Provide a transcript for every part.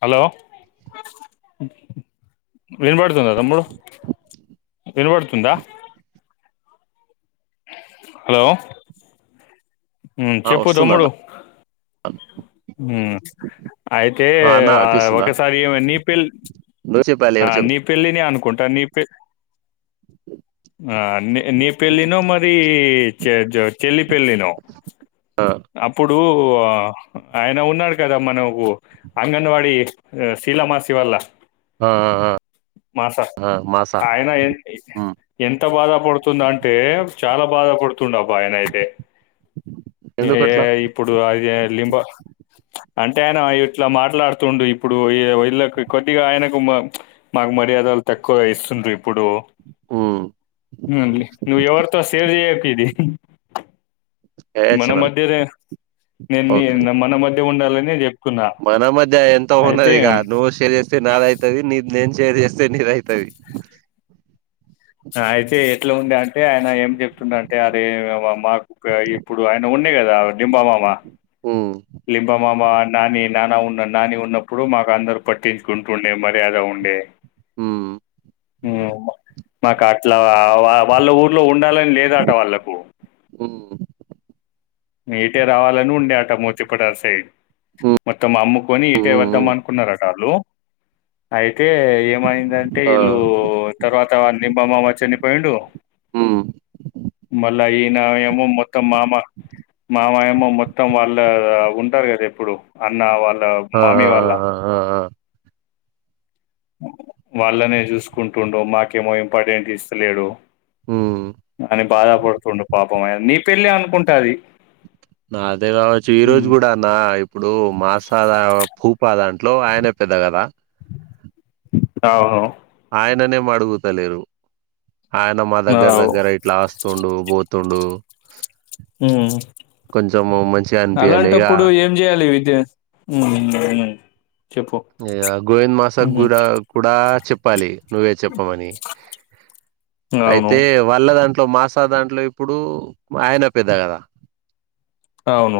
Hello వినబడుతుందా తమ్ముడు వినబడుతుందా హలో ఉమ్మ్ ఆ చెప్పు వస్తుందన్న తమ్ముడు ఉహ్మ్! అయితే అన్న ఆ అనిపిస్తుందా ఒకసారి నీ పెల్ నువ్వు చెప్పాలి ఏమో చెప్ నీ పెళ్లిని అనుకుంటా. టా నీపేర్ ఆ నీ నీ పెళ్ళి నో మరి చె జ చెల్లి పెళ్ళినో. ఆ అప్పుడు ఓ ఆ ఆయన ఉన్నాడు గాదా. మన ఊ అంగన్వాడీ శీలామాసి వల్ల ఆ ఆ మాస ఆ మాసా ఆయన ఎ ఉమ్ ఎంత బాధ పడుతుంది. అంటే చాలా బాధ పడుత్ తుండ్ అబ్బా ఆయన అయితే. ఏ ఎందుకట్లా ఇప్పుడు అది లింబ అంటే అయినా ఇట్లా మాట్లాడుతుండు ఇప్పుడు. వో ఇళకి కొద్టిగా ఆయన మాక్ మాకు మర్యాదలు తక్కువ ఇస్తుండ్రూ ఇప్పుడు. ఉమ్ ఉహ్ నువ్ ఎవర్తో సేర్ చేయకిది. మన ఏయచ్చన మధ్యనే. నేన్ మీ ఓకే మన మధ్య ఉండాల నీ మన మధ్య ఎంతో ఉన్నదిగా. నువ్ సేర్ చేస్తే నాద్ అయితది నీద్ నేను షేర్ చేస్తే నీదైతది. అయితే ఎట్లా ఉంది అంటే. ఆయన ఏం చెప్తుండ అంటే అది. మా మాకు ఇప్పుడు ఆయన ఉన్నాయి కదా డింబామామ ఉమ్ లింబమామ, నాని నాన్న ఉన్నడ్ నాని ఉన్నప్పుడు. మాకు అందరు పట్టించుకుంటుండే మర్యాద ఉండే. హహ్మ్ మాకా అట్లా వా వాళ్ళ ఊర్లో ఉండాలన్ లేదాట. వాళ్ళకు ఉమ్ ఇటే రావాలని ఉండే అట. మోతిపటార్ సైడ్ మొత్తం అమ్ము కొని ఇటే ఉమ్ వద్దాం ఉమ్ అనుకున్నారట వాళ్ళు. అయి తే ఏమైందంటే ఆ వీళ్ళు తర్వాత లింబమామ చనిపోయిండు. ఉమ్ మళ్ళా ఈ ఇంగావేమో మొత్తం మామా మామయమ్మో మొత్తం వాళ్ళ ఉంటారు. కదా ఎప్పుడు అన్న వాల్ ల ఆ ఆ మామీ వాళ్ళ ఆ ఆ ఆ వాళ్ళనే చూసుకుంటువుండు. మాకేమో ఇంపార్టెన్ట్ ఇస్తలేడు. ఉమ్ అని బాధపడుతుండు పాపం. ఓ అయ్యా నీ పెళ్ళి అనుకుంటాది. నా అదే కావచ్చు ఈ రోజు కూడా అన్న ఇప్పుడు మాసద భూపద అంట ఇంట్లో ఆయనే పెద్ద కదా అవును ఆయననే మడుగుతలేరు ఆయన మా దగ్గర అవు దగ్గర ఇట్లా ఆస్తుండు పో తుండు ఉమ్ మంచిగా అనిపియాలే ఇగ అలాంటప్పుడు ఏం చేయాలి వితే ఉమ్ ఉమ్ చెప్పు గోవింద్ మాసక్ ఉహు గుర కూడా చెప్పాలి నువ్వే చెప్పమని అవును అయితే వాళ్ళ దాంతా ఇంట్లో మాసా దాంట్లో ఇప్పుడు ఆయన పెద్ద కదా అవును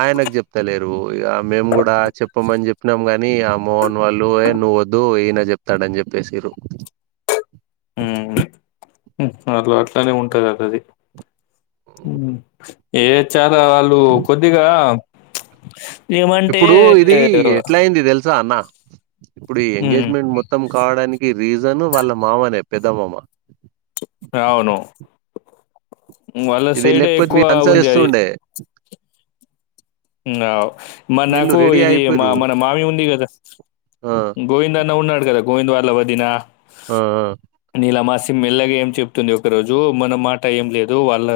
ఆయనకు చెప్తలేరు ఇగ మేము కూడా చెప్పమని చెప్పినాం గాని ఆ మోహన్ వాళ్ళు ఏ నువ్వ వద్దు ఈ నచ్చ చెప్తాడని చెప్పేసి ర ఉమ్ అగొ అట్లానే ఉంటది అద అది ఉమ్ ఏ చ వాళ్ళు కొద్దిగా [inaudible] ఇప్పుడు ఇది ఎట్లా అయింది తెలుసా అన్న ఇప్పుడు ఈ ఉమ్ ఎంగేజ్మెంట్ మొత్తం కావడానికి రీజను వాళ్ళ మామనే పెద్ద మామ అవును వాళ్ళ ఇది సైడే లేకపోతే వ ఎక్కువ అన్సారి ఉంది ఇస్తూ ఉండే ఉమ్ అవు మా వీళ్ళు నాకు రెడీ ఇది మా అయిపోయిరు మన మామి ఉంది కదా ఆ గోవింద్ అన్న ఉన్నాడు కదా గోవిందవార్లవదిన ఆ ఆ ఇలా మా సిమ్ ఇల్లాగ ఏం చెప్తుంది ఒక రోజు మన మాట ఏం లేదు వాళ్ళ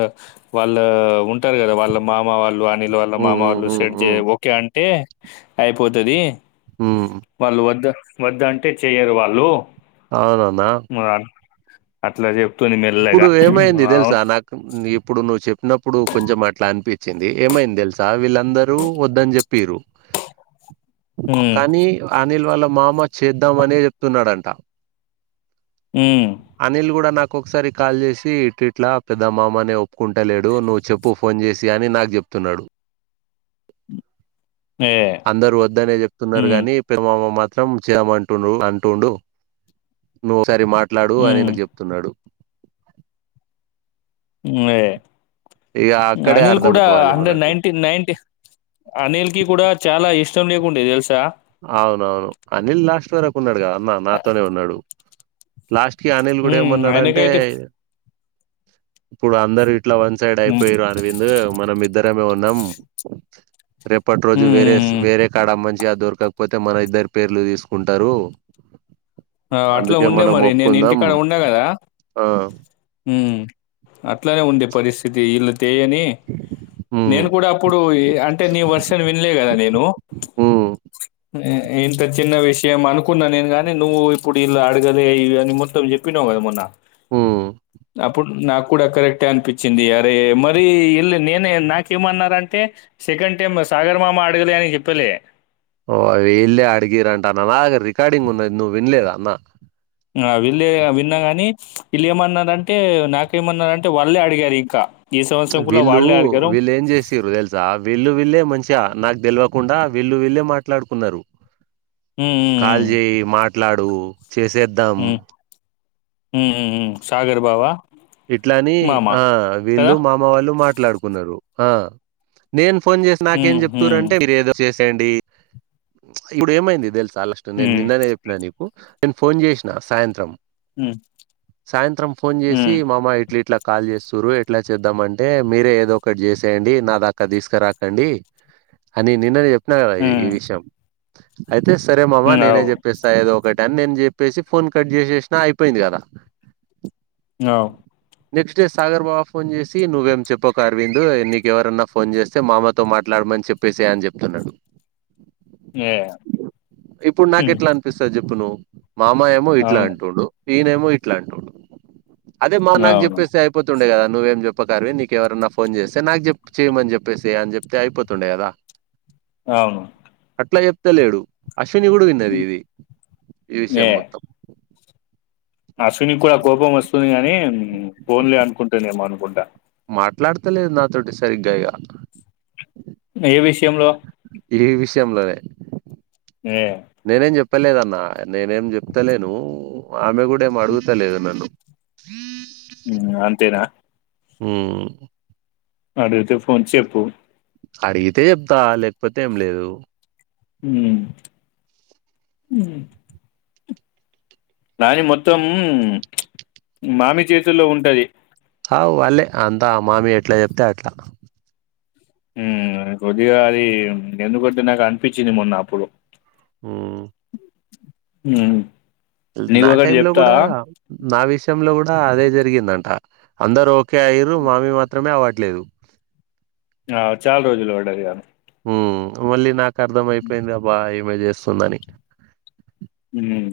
వాళ్ళ ఉంటారు కదా వాళ్ళ మామ వాళ్ళు అనిల వాళ్ళ ఉమ్ మామ ఉమ్ వాళ్ళలు ఉమ్ సెట్ చే ఉమ్ ఓకే అంటే అయిపోతది ఉమ్. వాళ్ళు వద్దు వద్దంటే చెయ్యరు వాళ్ళు అవునమ్మా ఆ, అట్లా చే ఇప్పుడు ఏమైంది తెలుసా నాకు ఇప్పుడు నువ్వు చెప్ప ఉన్నప్పుడు కొంచెం అట్లా అనిపించింది ఏమైంది తెలుసా వీళ్ళ అందరూ వద్దని చెప్పరు ఉమ్, కానీ అనిల్ వాళ్ళ మామ చేద్దామనే చెప్తున్నాడంట ఉమ్, అనిల్ కూడా నాకు ఒక్కొక్కసారి కాల్ చేసి ఇట్టిట్ల పెద్ద మామ ఒప్పుకుంటాలేడు నువ్వు చెప్పు ఫోన్ చేసి అని నాకు చెప్తున్నాడు. ఏ అందరు వద్దనే చెప్తున్నారు ఉమ్, కాగాని పెరుమామ్మ మా ం చేయమంటుండు అంటుండు నువ్వు ఒకసారి మాట్లాడు ఉమ్, అనికు చెప్తున్నాడు నువ్వే ఇక అక్కడే అనిల్ అర్థం కూడా అయిపోవాలి హండ్రెడ్ మనకు నైన్టీ నైన్టీ అనిల్ కి కూడా చాలా ఇష్టం [unintelligible] తెలుసా అవునవును అనిల్ లాస్ట్ వరకు ఉన్నాడు కదా నా నాతోనే ఉన్నాడు. లాస్ట్ అనిల్ కూడా ఉమ్, ఏమన్నాడంటే ఆయనకైతే ఇప్పుడు అందరి ఇట్లా వన్ సైడ్ ఉమ్, అయిపోయిర్రు అరవింద్ మనం ఇద్దరమే ఉన్నాం రేపటి రోజు వేరే ఉమ్, వేరే కాడ మంచి గ్యాదర్ కాకపోతే మన ఇద్దరు పేర్లు తీసుకుంటారు. ఆ అట్లా అందుకే ఉండే మనం మరి నేను ఒప్పుకుందాం. ఇంటికాడ ఉండ కదా ఆ! హు అట్లానే ఉంది పరిస్థితి ఇతి ఇల్ అంతే అని హ్మ్. నేను కూడా అప్పుడు అంటే నీ వర్షన్ వినలే కదా నేను హ్మ్. ఇంత చిన్న విషయం అనుకున్నా నేను గాని నువ్వు ఇప్పుడు ఇల్లా అడగలే ఇవి అని మొత్తం చెప్పినావు కదా మొన్న హు అప్పుడు నాకు కూడా కరెక్టే అనిపించింది. అరే మరి ఇల్ళ నేను నాకేమన్నారంటే సెకండ్ టైమ్ సాగర్ మామ అడగలే అని చెప్పలే ఓ అ విళ్ళే అడిగిరంటా అన్న నాగ రికార్డింగ్ ఉన్నది నువ్వు వినలేద అన్న ఆ వీళ్ళే విన్నా గాని వీళ్ళు ఏమన్నారంటే నాకేమన్నారంటే వాళ్ళే అడిగారు ఇంకా ఈ సంవత్సరం కూడా వీళ్ళు వాళ్ళే వీళ్ళు ఏం చేసిర్రు తెలుసా వీళ్ళు వీళ్ళే మంచి నాకు తెలివకుండా వీళ్లు వీళ్లే మాట్లాడుకున్నారు. హ్మ్. హ్మ్. కాల్ హ్మ్. చెయ్ మాట్లాడు డు చేసేద్దాం. హు హు సాగర్ బావా ఇట్లాని ఆ వీళ్ళు మామ వాళ్ళు మాట్లాడుకున్నారు. ఆ నేన్ ఫోన్ చేసి నాకేం హ్మ్. చెప్తార్రు హ్మ్. అంటే మీరు ఏదో చేస్ ఇప్పుడు ఏమైంది. తెలుసా చాలాష్ట నే హ్మ్. నిన్ననే చెప్పినా నీకు నేను ఫోన్ చేసిన సాయంత్రం హ్మ్ సాయంత్రం ఫోన్ ఇచ్చి హ్మ్. మామా ఇట్లా ఇట్లా కాల్ చేస్తురు. ఎట్లా చేద్దామంటే మీరే ఏదో ఒకటి చేసేయండి. నా దాకా తీసుకురాకండి. అని నిన్న చె కదా ఇది ఈ హ్మ్. విషయం అయితే సరే మామ హ్మ్. నేనే అవు. చెప్పేస్తా ఏదో ఒకటి నేను చెప్పేసి ఫోన్ కట్ చేసేసినా అయిపోయింది. గదా అవ్ నెక్స్ట్ డే సాగర్ బావ ఫోన్ చేసి నువ్వేం చెప్పకు, అరవింద్ నీకెవరన్నా ఫోన్ చేస్తే మామతో మాట్లాడమని చెప్పేసేయ్ అని జెప్తున్నడు. ఏ ఇప్పుడు నాకు ఎట్లా అనిపిస్తది. జెప్ జెప్పు నువ్ మామ ఏమో ఇట్లా అవును. అంటుండు. ఈనేమో ఇట్లా అంటుండు. అదే మా నాకు అవును. చెప్పేస్తే అయిపోతుండే గదా నువ్వేం చెప్పకు అరవింద్ నీకు ఎవరన్నా ఫోన్ చేస్తే, నాకు జెప్పు చేయమని చెప్పేసేయ్ అని చెప్తే అయిపోతుండే గదా అవును అట్లా చెప్తలేడు అశ్విని గూడా విన్నది. హ్మ్. ఇది ఈ విషయం మొత్తం. అశ్విని కూడా కోపం వస్తుంది. గాని పోన్లే అనుకుంటుంది. ఏమో అనుకుంటా మాట్లాడతలేదు. నాతోటి సరిగ్గా ఇగా ఏ విషయంలో ఈ విషయంలోనే ఏ చెప్పలేదన్న నేనేం చెప్తలేను ఆమె గూడా ఏమ్ అడుగుతలేదు నన్ను మ్ అంతేనా హ్మ్ అడుగుతే ఫోన్ చెప్పు అడిగితే చెప్తా లేకపోతే ఏం లేదు. హ్మ్ హ్మ్ దాని మొత్తం మామి చేతుల్లో ఉంటది. అవ్ వాళ్లేే అంతా ఆ మామి ఎట్లా చెప్తే అట్లా ఉమ్ కొద్దిగా అది ఎందుకంటే నాకు అనిపిచ్చింది. మొన్న అప్పుడు ఉమ్ ఉమ్ నా టైమ్ లో గూడా నా విషయంలో గూడా ఆ అదే జరిగిందంటా అందరూ ఓకే అయ్యిరు మమ్మీ మాత్రమే అవట్లేదు. ఆ చాల రోజులు బడ్డది గా ఆమె మ్ మళ్ళి నాక్ అర్థం అయిపోయింది అబ్బా ఇప్ ఈమె జేస్తుందని ఉ మ్మ్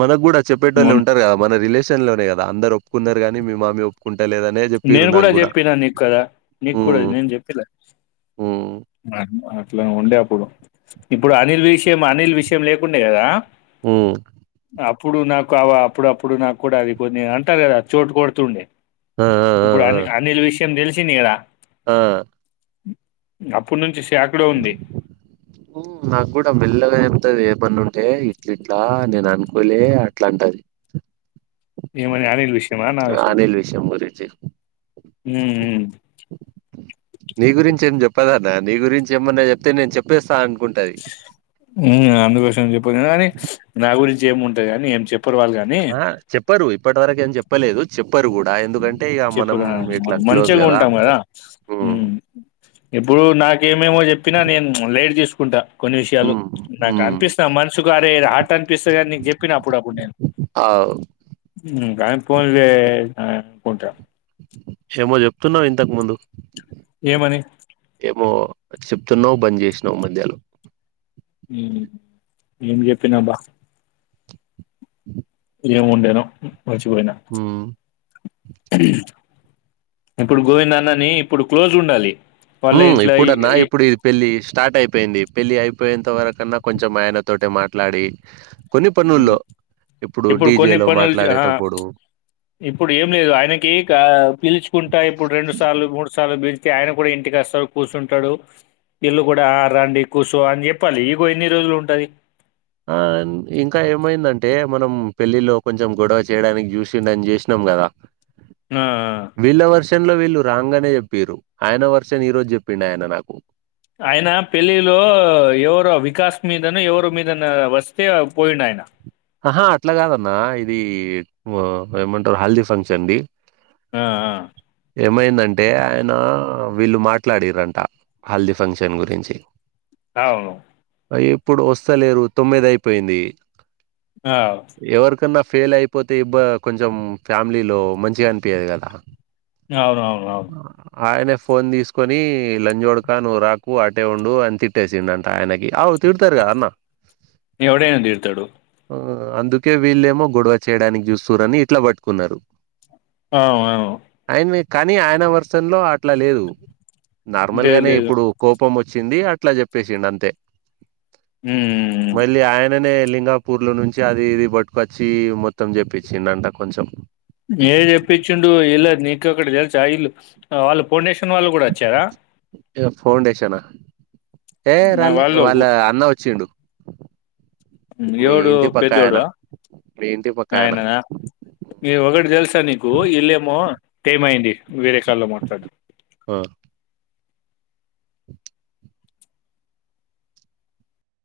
మనకు గూడా చెప్పేటోల్లు ఉంటారు గాదా మన రిలేష్ షాన్ లో గాదా అందరు ఒప్పుకున్నారు. గానీ మీ మామీ ఒప్పుకుం నేను కూడా చెప్పినా నీకు కదా నీకు కూడా ఉమ్ నేను చెప్పలే ఉమ్ ఆ ఉ ఇట్లా ఉండే అప్పుడు ఇప్పుడు అనిల్ విషయం అనిల్ విషయం లేకుండే గాదా హ్ అప్పుడు నాకు కావా అప్పుడు అప్పుడు నాకు కూడా అది కొన్ని అంటారు. గాదా చోటు కొడుతుండే ఆ ఆ ఇప్పుడు ఆ అని అనిల్ విష టం దెలిసింది కదా ఆ అప్పుడు నుంచి స్ నాకు కూడా మెల్లగా [unintelligible] తది ఏ పని ఉంటే ఇట్ల ఇట్లా నేను అనుకోలే అట్లా అంటది. ఏమనీ అనిల్ విష్ ఆ అనిల్ విషయం గురించి హ్ హు నీ గురించి ఏం జెప్పదాన్న నీ గురించి ఏమన్నా చెప్తే నేను చెప్పేస్తా అనుకుంటది. హ్ ఆ అందుకోసమే జెప్పు [unintelligible] గాని నా గురించి ఏముంటది కాని ఏం చెప్పు ఆ చెప్పరు ఇప్పటి వరకు ఏం జెప్పలేదు చెప్ చెప్పు రా క్లోజ్ మంచిగా గదా! ఉంటాం. గాదా హ్ హ్మ్. ఇప్పుడు నాకేమేమో చెప్పినా నేను లైట్ తీసుకుంటా కొన్ని విషయాలు హ్మ్. నాకు హ్మ్. అనిపిస్త మనస్ [unintelligible] అనిపిస్తది గాని నీకు జేప్పిన అప్పుడప్పుడు నేను ఆవ్ ఫోన్ జేయ్ ఆ పోంట ఏమో చెప్తున్నవ్ ఇంతకు ముందు ఏమని ఏమో చెప్తున్నవ్ బంద్ చేసినవ్ మధ్యలో ఏం చెప్పినబ్బా ఉ ఏం ఉండేనో మర్చి పోయిన హ్మ్. ఇప్పుడు గోవింద్ అన్నని ఇప్పుడు క్లోజ్ ఉండాలి. వాళ్ళ హ్మ్ ఇంట్లో ఈ- ఎప్పుడన్న ఈ- ఎప్పుడి పెళ్ళిస్ స్టార్ట్ అయిపోయింది పెళ్ళి అయిపోయేంత వరకన్న కొంచెం ఆయన తోటే మాట్లాడి కొన్ని పనుల్లో ఇప్పుడు కొన్ని డీజేలో పనులు ఆ మాట్లాడేటప్పుడు ఇప్పుడు ఏం లేదు ఆయనకి పిలుచుకుంటా ఇప్పుడు రెండు సార్లు మూడు సార్లు పిల్ ఆయన కూడా ఇంటికి వస్తాడు కూసుంటడు ఇళ్ళు కూడా రండి కూర్చో అని చెప్పాలి ఈగో ఎన్ని రోజులు ఉంటది ఆ ఇంకా ఏమైందంటే మనం పెళ్ళిలో కొంచెం గొడవ చేయడానికి చూసిండని చేసినం కదా ఆ న్లో వీళ్ళు రాంగనే చెప్పింరు ఆయన వర్షన్ ఈ రోజు చెప్పిండాయన నాకు ఆయన పెళ్ళిలో ఎవరో వికాస్ మీదనో ఎవరో మీదన వస్తే పోయిండు ఆయన ఆహా అట్ల కాదన్న ఇది ఏమంటారు హల్ది ఫంక్షన్ది ఆ ఆ ఏమైందంటే ఆయన వీళ్ళు మాట్లాడిరంట హాల్దీ ఫంక్షన్ గురించి అవును అయి ఇప్పుడు వస్తలేరు తొమ్మిది అయిపోయింది. ఆ! ఎవరికన్నా ఫెయిల్ అయిపోతే ఇబ కొంచెం ఫ్యామిలీలో మంచిగా అనిపీయదు కదా అవును అవును అవున్ ఫోన్ తీసుకొని లంజోడకా నువ్వు రాకు అటే ఉండు అని తిట్టేసిందంట ఆయనకి అవు తిడతరు కదా అన్న ఎవడైనా తిడతడు. అందుకే వీళ్ళేమో గొడవ చేయడానికి చూస్తుంన్రూ ఇట్ల పట్టుకున్నారు. అవు అవును ఆయన కానీ ఆయన వెర్షన్ అట్ల లేదు. లేదు. నార్మల్గనే లేదు. ఇప్పుడు కోపం వచ్ వచ్చింది అట్లా చెప్పేసిండ్ అంతే హ్మ్. మల్లీ ఆయననే లింగా ఊర్లో నుంచి అది ఇది పట్టుకొచ్చి మొత్తం చెప్పించిండంట కొంచెం ఏ చెప్పిచ్చుండు ఇళద్ నీక్ ఒకట్ తెల్సా ఇళ్ళు వాళ్ళ ఫౌండేషన్ వాళ్ళు కూడా వచ్చారా ఫౌండేషనా ఏ ఆహ్, రాలే వాళ్ళు వాళ్ళ అన్న వచ్చిండు. మీ మీవోడు ఇంటి పక్క ఆయన పెద్దోడా మీ ఇంటి పక్క ఆయన ఆయననా ఒకటి తెల్సా నీకు ఈళ్ళేము ఏమైంది వేరే కాల్ లో మాట్లాడు ఆ